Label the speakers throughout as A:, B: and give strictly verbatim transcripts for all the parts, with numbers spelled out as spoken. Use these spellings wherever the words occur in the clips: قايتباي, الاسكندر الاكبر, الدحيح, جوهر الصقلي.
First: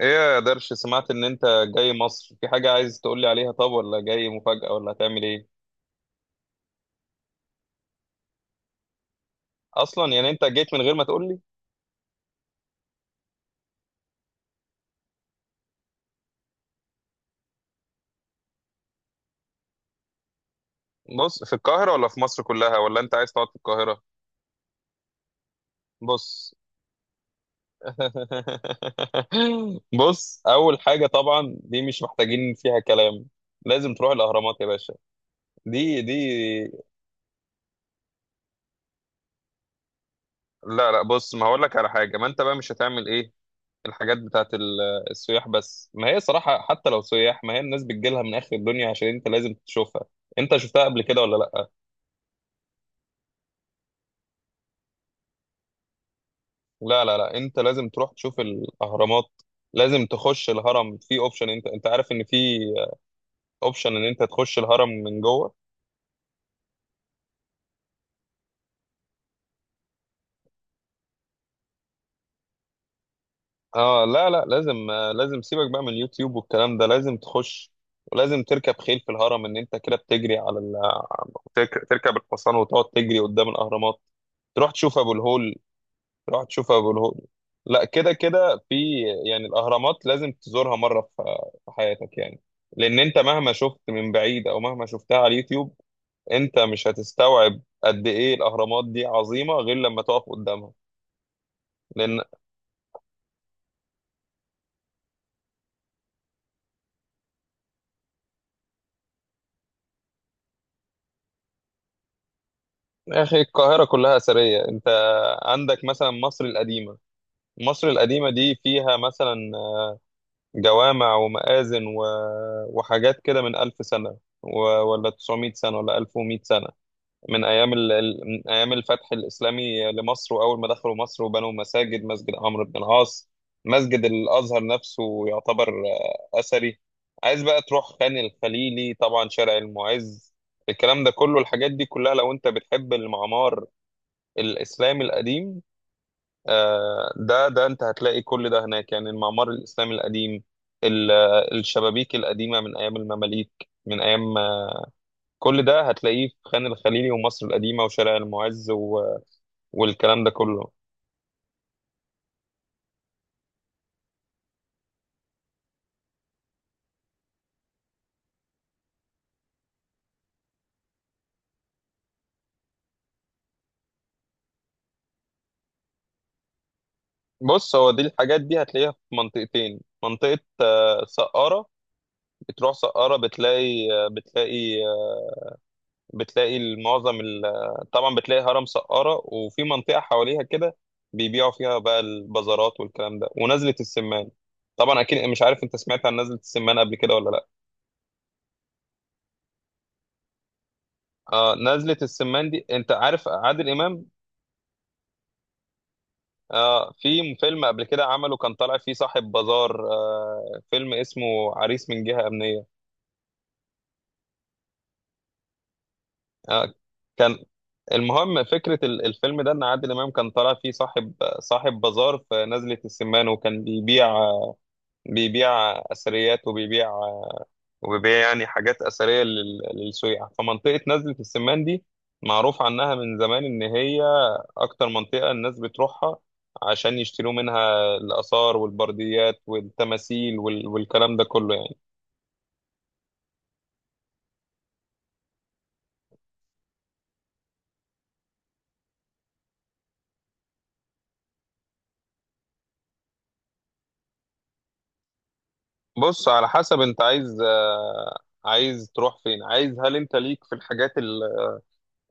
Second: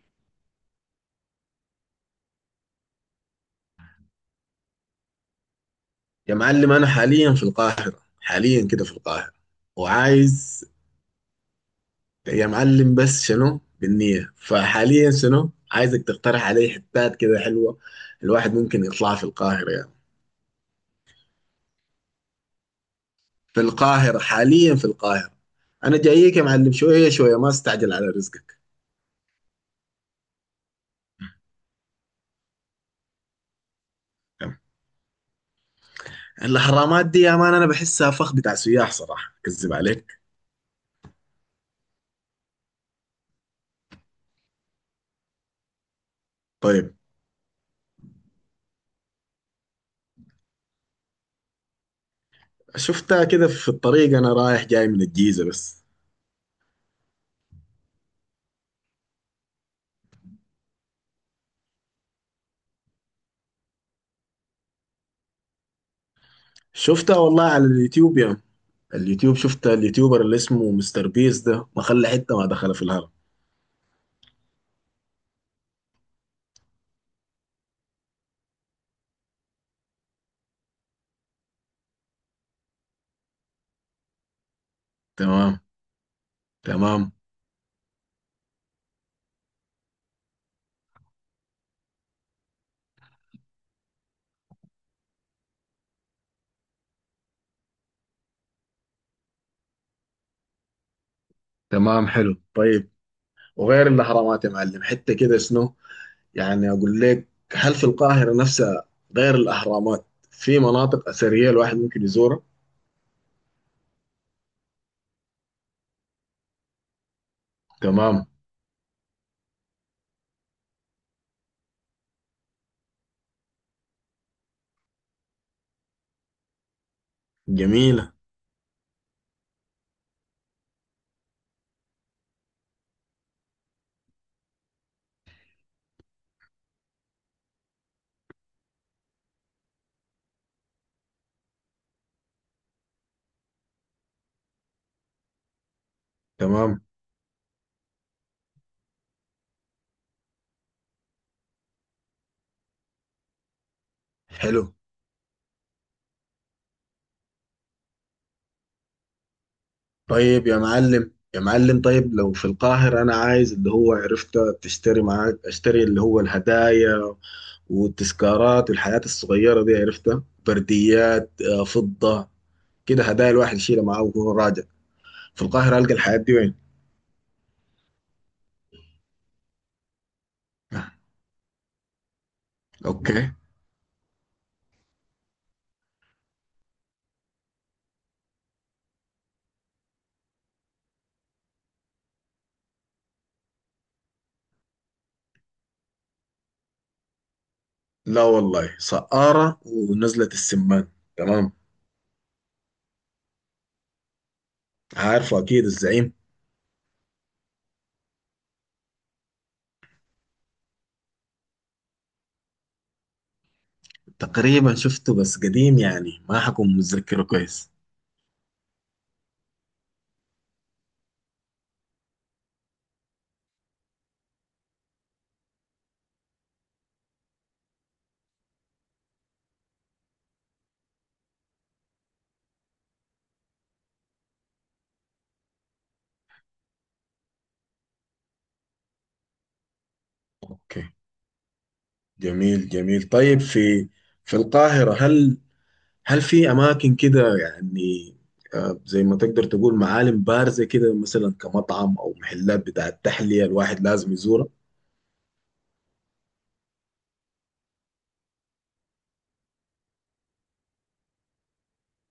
A: ايه يا درش، سمعت ان انت جاي مصر؟ في حاجة عايز تقولي عليها؟ طب ولا جاي مفاجأة، ولا هتعمل ايه؟
B: يا معلم، انا حاليا في القاهره، حاليا كده في القاهره
A: اصلا يعني انت
B: وعايز.
A: جيت من غير ما تقولي؟
B: يا معلم بس شنو بالنية؟ فحاليا شنو عايزك تقترح علي حتات كده حلوه الواحد ممكن يطلعها في القاهره يعني.
A: بص، في القاهرة ولا في مصر كلها، ولا انت عايز تقعد في
B: في
A: القاهرة؟
B: القاهره حاليا في القاهره. انا جايك يا
A: بص.
B: معلم، شويه شويه، ما استعجل على رزقك.
A: بص، اول حاجة طبعا دي مش محتاجين فيها كلام. لازم تروح الاهرامات
B: تمام.
A: يا باشا. دي دي
B: الحرامات دي يا مان انا بحسها فخ بتاع سياح، صراحه كذب عليك.
A: لا لا، بص، ما هقول لك على حاجة، ما انت بقى مش هتعمل ايه. الحاجات بتاعت ال- السياح، بس ما هي صراحة حتى
B: طيب.
A: لو سياح، ما هي الناس بتجيلها من آخر الدنيا عشان انت لازم تشوفها. انت شفتها قبل كده ولا لا؟
B: شفتها كده في الطريق، انا رايح جاي من الجيزه بس.
A: لا لا لا، انت لازم تروح تشوف الأهرامات. لازم تخش الهرم، في اوبشن، انت انت عارف ان في اوبشن ان انت تخش الهرم من جوه.
B: شفتها والله على اليوتيوب يا مان. اليوتيوب، شفت اليوتيوبر اللي اسمه مستر بيس ده ما خلى حته ما دخل في الهرم.
A: اه لا لا، لازم آه، لازم سيبك بقى من اليوتيوب والكلام ده، لازم تخش. ولازم تركب خيل في الهرم، ان انت كده بتجري على ال... ترك- تركب الحصان وتقعد تجري قدام الأهرامات. تروح تشوف ابو الهول.
B: تمام.
A: تروح تشوف ابو
B: تمام.
A: الهول. لا، كده كده في، يعني الاهرامات لازم تزورها مره في في حياتك يعني، لان انت مهما شفت من بعيد، او مهما شفتها على اليوتيوب، انت مش هتستوعب قد ايه الاهرامات دي عظيمه غير لما تقف قدامها.
B: تمام،
A: لان،
B: حلو. طيب، وغير الاهرامات يا معلم حته كده شنو، يعني اقول لك، هل في القاهره نفسها غير الاهرامات في مناطق اثريه الواحد ممكن يزورها؟
A: يا اخي القاهره كلها اثريه. انت عندك مثلا مصر القديمه. مصر
B: تمام،
A: القديمه دي فيها مثلا جوامع ومآذن و... وحاجات كده من ألف سنة سنه و... ولا تسعمائة سنة سنه ولا ألف ومائة سنة سنه، من ايام ال...
B: جميله.
A: ال- من ايام الفتح الاسلامي لمصر، واول ما دخلوا مصر وبنوا مساجد، مسجد عمرو بن العاص، مسجد الازهر نفسه يعتبر آه، اثري. عايز بقى تروح خان الخليلي، طبعا شارع المعز، الكلام ده كله، الحاجات دي كلها لو انت بتحب المعمار الاسلامي القديم.
B: تمام،
A: آه، ده ده انت هتلاقي كل ده هناك، يعني المعمار الاسلامي القديم، ال- آه، الشبابيك القديمه من ايام المماليك، من ايام آه،
B: حلو.
A: كل ده هتلاقيه في خان الخليلي ومصر القديمه وشارع المعز والكلام ده
B: طيب يا
A: كله.
B: معلم، يا معلم، طيب لو في القاهره انا عايز اللي هو، عرفت تشتري معاك، اشتري اللي هو الهدايا والتذكارات والحاجات الصغيرة دي، عرفتها، برديات، آه، فضة، كده هدايا الواحد يشيلها معاه وهو راجع. في القاهرة ألقى الحاجات دي وين؟
A: بص، هو دي الحاجات دي هتلاقيها في منطقتين، منطقة آه، سقارة. بتروح سقارة،
B: اوكي.
A: بتلاقي آه، بتلاقي آه، بتلاقي معظم ال- آه، طبعا بتلاقي هرم سقارة، وفي منطقة حواليها كده بيبيعوا فيها بقى البازارات والكلام ده، ونزلة السمان. طبعا اكيد مش عارف، انت سمعت عن نزلة السمان قبل كده ولا لا؟
B: لا والله، سقارة ونزلة السمان. تمام.
A: آه نزلة السمان دي، انت عارف عادل امام،
B: عارفه أكيد، الزعيم.
A: آه في فيلم قبل كده عمله كان طالع فيه صاحب بازار، آه فيلم اسمه عريس من جهة أمنية.
B: تقريبا شفته بس قديم يعني، ما
A: آه،
B: حكون متذكره
A: كان،
B: كويس.
A: المهم فكرة ال- الفيلم ده، إن عادل إمام كان طالع فيه صاحب صاحب بازار في نزلة السمان، وكان بيبيع بيبيع أثريات، وبيبيع، وبيبيع يعني حاجات أثرية لل- للسياح. فمنطقة نزلة السمان دي معروف عنها من زمان إن هي أكتر منطقة الناس بتروحها عشان يشتروا منها الآثار والبرديات والتماثيل وال-
B: اوكي،
A: والكلام ده كله يعني.
B: جميل جميل. طيب، في في القاهرة هل هل في اماكن كده يعني، آه، زي ما تقدر تقول معالم بارزة كده، مثلا كمطعم او محلات بتاع التحلية الواحد لازم يزورها؟
A: بص، على حسب أنت عايز، آه، عايز تروح فين، عايز، هل أنت ليك في الحاجات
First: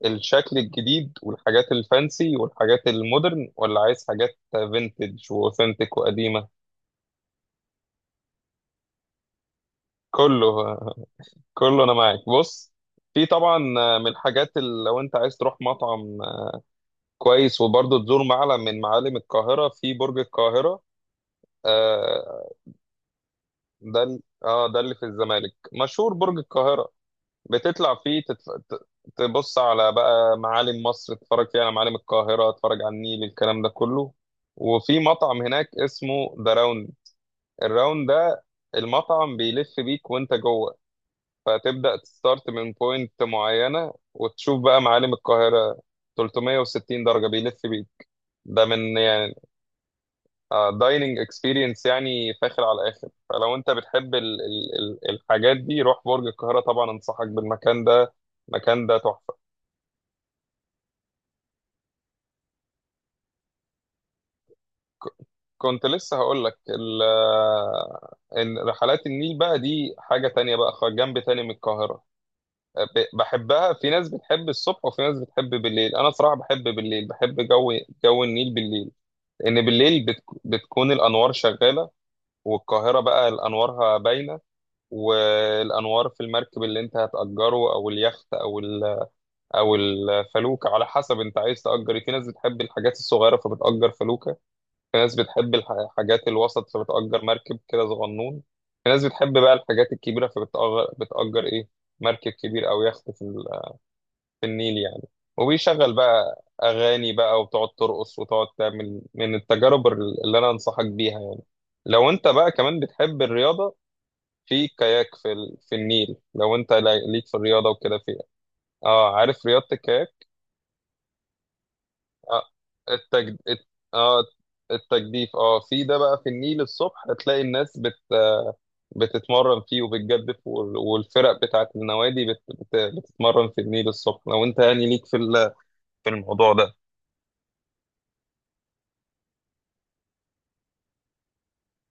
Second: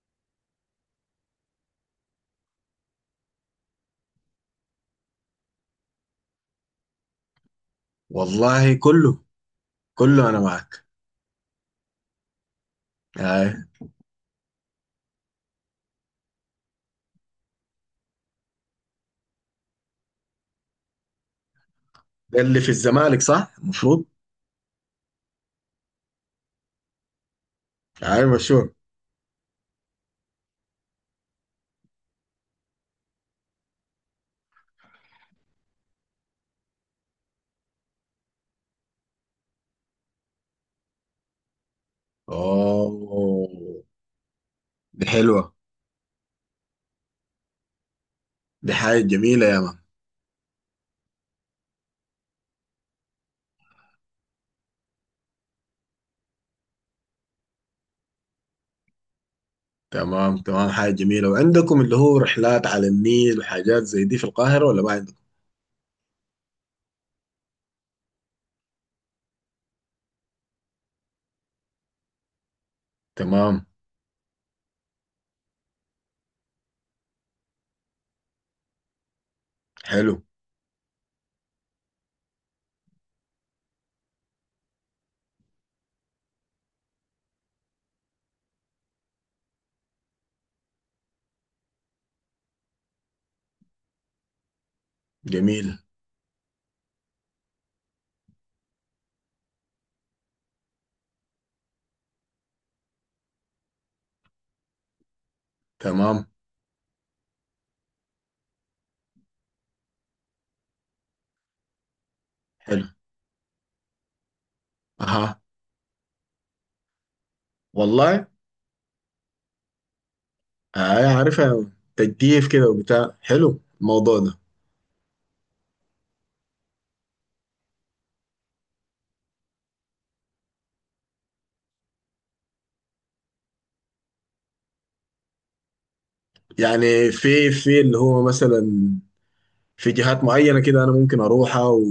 A: الشكل الجديد والحاجات الفانسي والحاجات المودرن، ولا عايز حاجات فينتج واوثنتيك وقديمة؟
B: والله كله، كله انا
A: كله،
B: معك.
A: كله انا معاك. بص، في
B: آه،
A: طبعا من الحاجات اللي لو انت عايز تروح مطعم كويس وبرضه تزور معلم من معالم القاهرة، في برج القاهرة.
B: ده
A: آه
B: اللي في الزمالك صح
A: ده
B: المفروض؟
A: ال- اه ده اللي في الزمالك، مشهور برج القاهرة. بتطلع فيه
B: اي،
A: تتف...
B: مشهور.
A: ت- تبص على بقى معالم مصر، تتفرج فيها على معالم القاهرة، تتفرج على النيل، الكلام ده كله. وفي مطعم هناك اسمه ذا الراوند، ده المطعم بيلف بيك وانت جوه، فتبدأ تستارت من بوينت
B: اوه،
A: معينة وتشوف بقى
B: دي
A: معالم
B: حلوة.
A: القاهرة، 360 درجة بيلف بيك، ده
B: دي
A: من
B: حاجة
A: يعني
B: جميلة يا مان.
A: دايننج اكسبيرينس، يعني فاخر على الاخر. فلو انت بتحب ال ال ال الحاجات دي، روح برج القاهرة، طبعا انصحك بالمكان ده، المكان ده تحفة.
B: تمام، تمام، حاجة جميلة. وعندكم اللي هو رحلات على النيل وحاجات زي دي في القاهرة ولا ما عندكم؟
A: ك- كنت لسه هقول لك ال- آه، ان رحلات النيل بقى دي حاجة تانية بقى، خ- جنب تاني من القاهرة. ب-
B: تمام.
A: بحبها. في ناس بتحب الصبح وفي ناس بتحب بالليل، انا صراحة بحب بالليل، بحب جو جو النيل بالليل، لان بالليل
B: حلو.
A: بت... بتكون الانوار شغالة، والقاهرة بقى الانوارها باينة، والانوار في المركب اللي انت هتأجره او اليخت او ال... او الفلوكة، على حسب انت عايز تأجر إيه. في ناس بتحب الحاجات الصغيرة فبتأجر فلوكة، في ناس بتحب الح-
B: جميل.
A: الحاجات الوسط فبتأجر مركب كده صغنون، في ناس بتحب بقى الحاجات الكبيرة فبتأجر بتأجر ايه، مركب كبير او يخت في في النيل يعني، وبيشغل
B: تمام.
A: بقى أغاني بقى وتقعد ترقص وتقعد تعمل، من التجارب اللي أنا أنصحك بيها يعني. لو أنت بقى كمان
B: حلو.
A: بتحب الرياضة، في كاياك في
B: اها.
A: ال... في النيل. لو أنت لا- ليك في الرياضة وكده فيها.
B: والله.
A: أه عارف رياضة الكاياك؟
B: آه، عارفها،
A: أه
B: تجديف كده وبتاع،
A: التجد...
B: حلو
A: الت...
B: الموضوع
A: أه
B: ده.
A: التجديف، أه في ده بقى في النيل الصبح هتلاقي الناس بت... بتتمرن فيه وبتجدف، وال... والفرق بتاعت النوادي بت... بت... بتتمرن في النيل الصبح، لو أنت يعني ليك في ال... في الموضوع ده.
B: يعني في في اللي هو مثلا في جهات معينة كده أنا ممكن أروحها و-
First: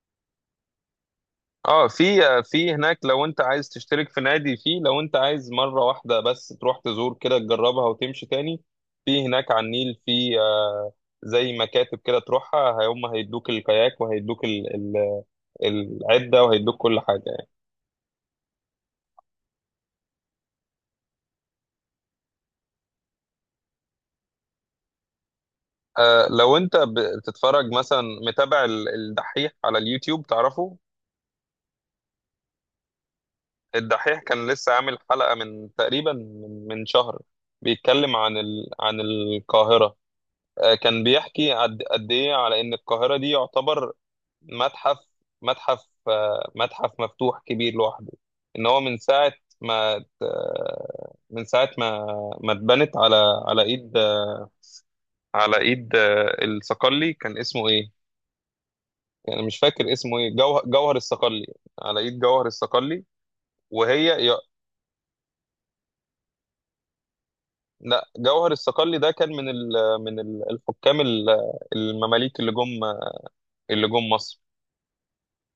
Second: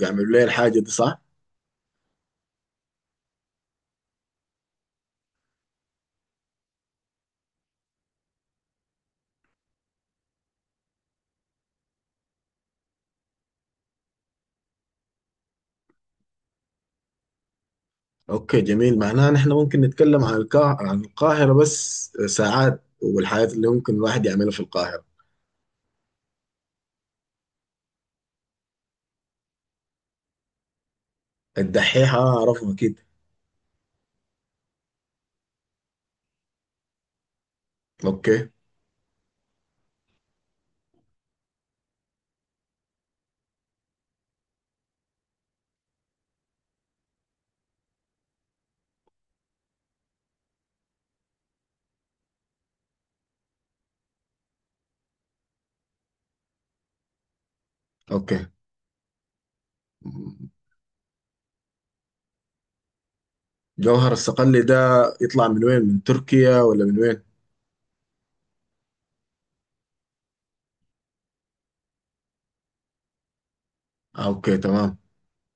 B: ويعملوا لي الحاجة دي صح؟
A: اه، في آه، في هناك، لو انت عايز تشترك في نادي، فيه لو انت عايز مرة واحدة بس تروح تزور كده تجربها وتمشي تاني، في هناك على النيل في آه، زي مكاتب كده تروحها، هم هيدوك الكاياك وهيدوك ال- ال- العدة وهيدوك كل حاجة يعني.
B: أوكي، جميل. معناها نحن ممكن نتكلم عن القاهرة، عن القاهرة بس ساعات، والحاجات اللي ممكن الواحد يعملها في القاهرة.
A: آه، لو انت بتتفرج مثلا، متابع ال- الدحيح على اليوتيوب تعرفه؟
B: الدحيحة أعرفه أكيد.
A: الدحيح كان لسه عامل حلقة من تقريبا من من شهر، بيتكلم عن
B: أوكي.
A: ال... عن القاهرة. آه، كان بيحكي قد قد ايه على ان القاهره دي يعتبر متحف متحف آه، متحف مفتوح كبير لوحده، ان هو من ساعه ما ت- آه، من ساعه ما ما اتبنت على على ايد على ايد آه، الصقلي، كان اسمه ايه؟
B: أوكي.
A: يعني مش فاكر اسمه ايه، جوهر جوهر الصقلي، على ايد جوهر الصقلي، وهي
B: جوهر
A: ي-
B: الصقلي ده يطلع من وين؟ من تركيا ولا من وين؟
A: لا جوهر الصقلي ده كان من ال... من ال- الحكام ال- المماليك اللي جم اللي جم
B: آه،
A: مصر.
B: أوكي، تمام.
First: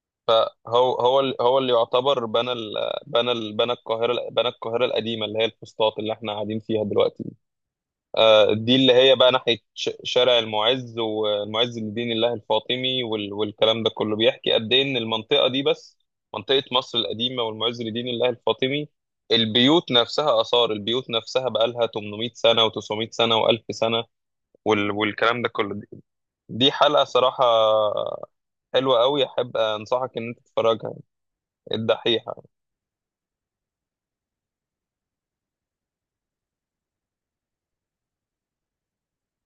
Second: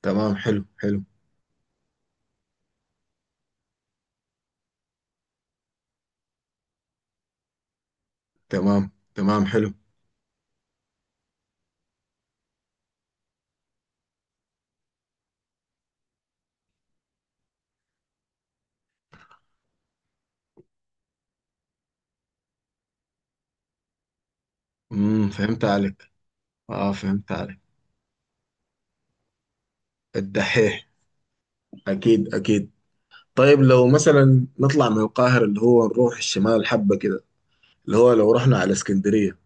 B: تمام، حلو
A: هو
B: حلو.
A: هو ال- هو اللي يعتبر بنى ال بنى ال بنى القاهره بنى القاهره القديمه اللي هي الفسطاط اللي احنا قاعدين فيها دلوقتي. آه، دي
B: تمام،
A: اللي هي بقى
B: تمام،
A: ناحيه
B: حلو.
A: ش- شارع المعز والمعز لدين الله الفاطمي وال- والكلام ده كله. بيحكي قد ايه ان المنطقه دي بس، منطقه مصر القديمه والمعز لدين الله الفاطمي، البيوت نفسها، اثار البيوت نفسها بقى لها ثمانمائة سنة سنه و900 سنه و1000 سنه وال-
B: امم
A: والكلام ده
B: فهمت
A: كله. دي,
B: عليك.
A: دي
B: اه،
A: حلقه
B: فهمت
A: صراحه
B: عليك.
A: حلوه قوي، احب انصحك ان انت
B: الدحيح.
A: تتفرجها، الدحيح.
B: اكيد اكيد. طيب لو مثلا نطلع من القاهرة، اللي هو نروح الشمال حبة كده، اللي هو لو رحنا على اسكندرية.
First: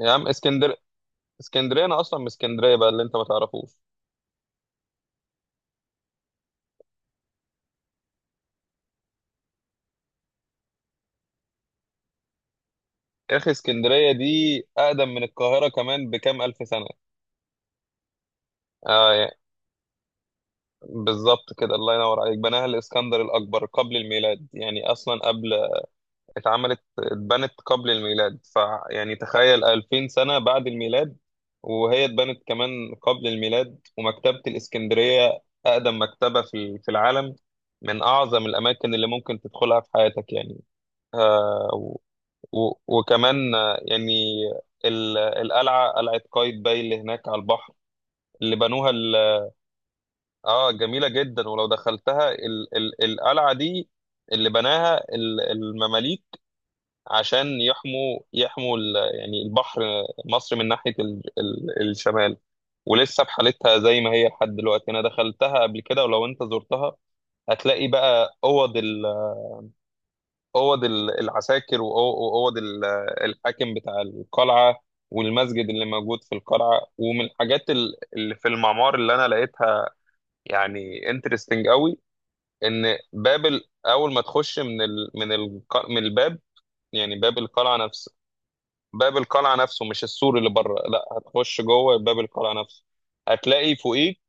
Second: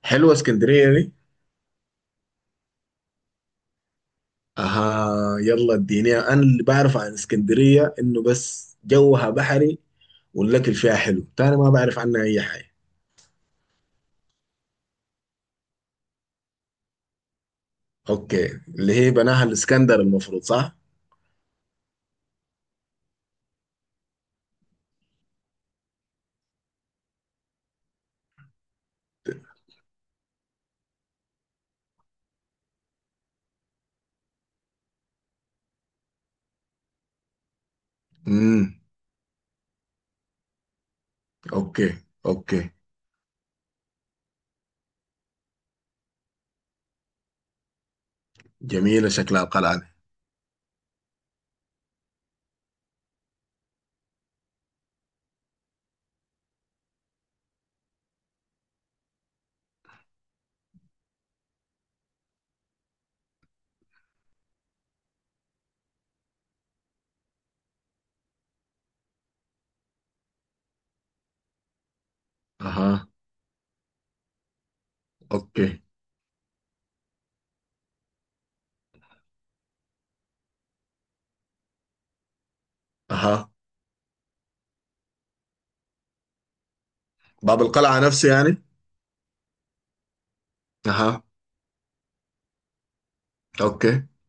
A: يا عم
B: حلوة
A: اسكندر،
B: اسكندرية دي.
A: اسكندريه انا اصلا من اسكندريه بقى، اللي انت ما تعرفوش.
B: اها، يلا اديني، انا اللي بعرف عن اسكندرية انه بس جوها بحري والاكل فيها حلو، تاني ما بعرف عنها اي حاجة.
A: يا اخي اسكندريه دي اقدم من القاهره كمان بكام الف سنه.
B: اوكي، اللي هي
A: اه يعني،
B: بناها الاسكندر المفروض صح؟
A: بالظبط كده، الله ينور عليك، بناها الاسكندر الاكبر قبل الميلاد، يعني اصلا قبل، اتعملت اتبنت قبل الميلاد، فيعني تخيل ألفين سنة سنه بعد الميلاد وهي اتبنت كمان قبل الميلاد. ومكتبه الاسكندريه اقدم مكتبه في في العالم، من اعظم
B: امم.
A: الاماكن اللي ممكن تدخلها في حياتك يعني.
B: اوكي
A: آه،
B: اوكي.
A: و- وكمان آه، يعني ال- القلعة، قلعة قايتباي اللي هناك على البحر، اللي بنوها
B: جميلة شكلها
A: ال-
B: القلعة دي.
A: اه جميلة جدا، ولو دخلتها، ال ال القلعة دي اللي بناها ال- المماليك عشان يحموا يحموا ال- يعني البحر، مصر من ناحية ال ال الشمال، ولسه بحالتها زي ما هي لحد دلوقتي. انا دخلتها قبل كده، ولو انت زرتها هتلاقي بقى اوض، اوض ال- العساكر وأو- واوض ال-
B: اها.
A: الحاكم بتاع القلعه، والمسجد
B: اوكي.
A: اللي موجود في القلعه. ومن الحاجات ال- اللي في المعمار اللي انا لقيتها يعني انترستنج قوي، ان باب
B: اها.
A: ال- اول ما تخش من ال من ال من الباب، يعني باب
B: باب
A: القلعه
B: القلعة
A: نفسه،
B: نفسه يعني.
A: باب القلعه نفسه مش السور اللي بره، لا،
B: اها.
A: هتخش جوه باب القلعه نفسه، هتلاقي
B: اوكي.
A: فوقيك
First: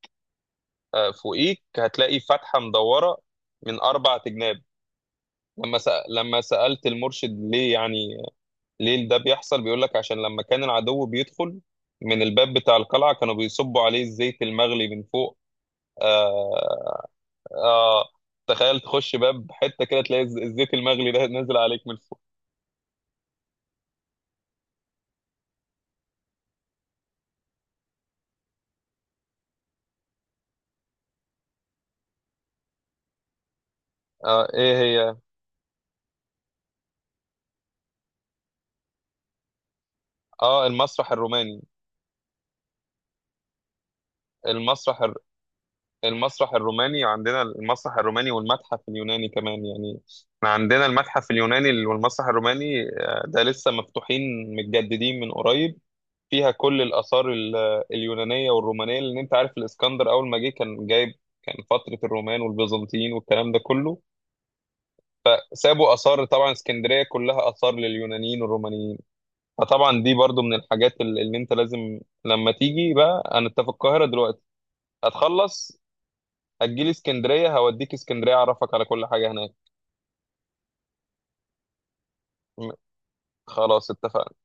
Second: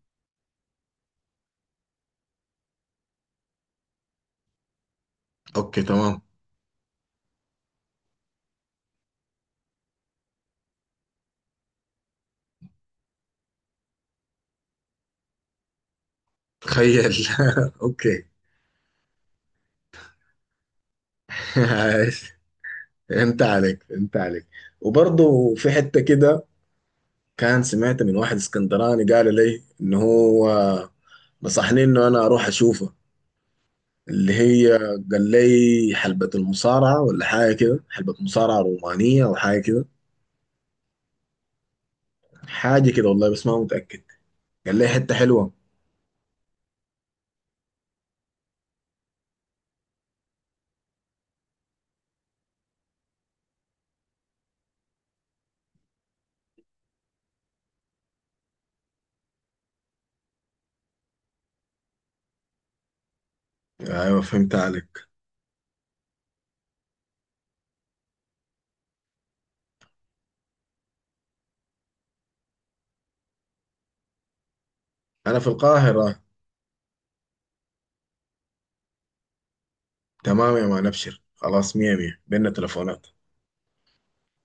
A: آه، فوقيك هتلاقي فتحه مدوره من اربع تجناب. لما
B: اوكي،
A: سأ...
B: تمام.
A: لما سألت المرشد ليه يعني، ليه ده بيحصل، بيقول لك عشان لما كان العدو بيدخل من الباب بتاع القلعة كانوا بيصبوا عليه الزيت المغلي من فوق. آه
B: تخيل.
A: آه
B: اوكي.
A: تخيل، تخش باب حتة كده تلاقي الز- الزيت المغلي ده نازل عليك من فوق.
B: عايش. فهمت عليك، فهمت عليك. وبرضه في حتة كده كان، سمعت من واحد اسكندراني قال لي ان هو نصحني انه انا اروح اشوفه، اللي
A: آه
B: هي،
A: ايه هي؟
B: قال لي حلبة المصارعة ولا حاجة كده، حلبة مصارعة رومانية او حاجة كده.
A: اه، المسرح الروماني،
B: حاجة كده والله، بس ما متأكد. قال لي
A: المسرح
B: حتة
A: الر...
B: حلوة.
A: المسرح الروماني عندنا، المسرح الروماني والمتحف اليوناني كمان يعني، احنا عندنا المتحف اليوناني والمسرح الروماني، آه، ده لسه مفتوحين متجددين من قريب، فيها كل الآثار ال- اليونانية والرومانية، لأن أنت عارف الإسكندر أول ما جه كان جايب، كان فترة الرومان والبيزنطيين والكلام ده كله،
B: ايوه، فهمت عليك.
A: سابوا آثار، طبعا اسكندرية كلها آثار لليونانيين والرومانيين. فطبعا دي برضو من الحاجات ال- اللي أنت لازم، لما تيجي بقى، أنا أنت في القاهرة دلوقتي
B: انا في
A: هتخلص،
B: القاهرة.
A: هتجيلي اسكندرية، هوديك اسكندرية، أعرفك على كل حاجة هناك.
B: تمام يا مان، ابشر خلاص، مية مية، بينا
A: م-
B: تلفونات.
A: خلاص اتفقنا.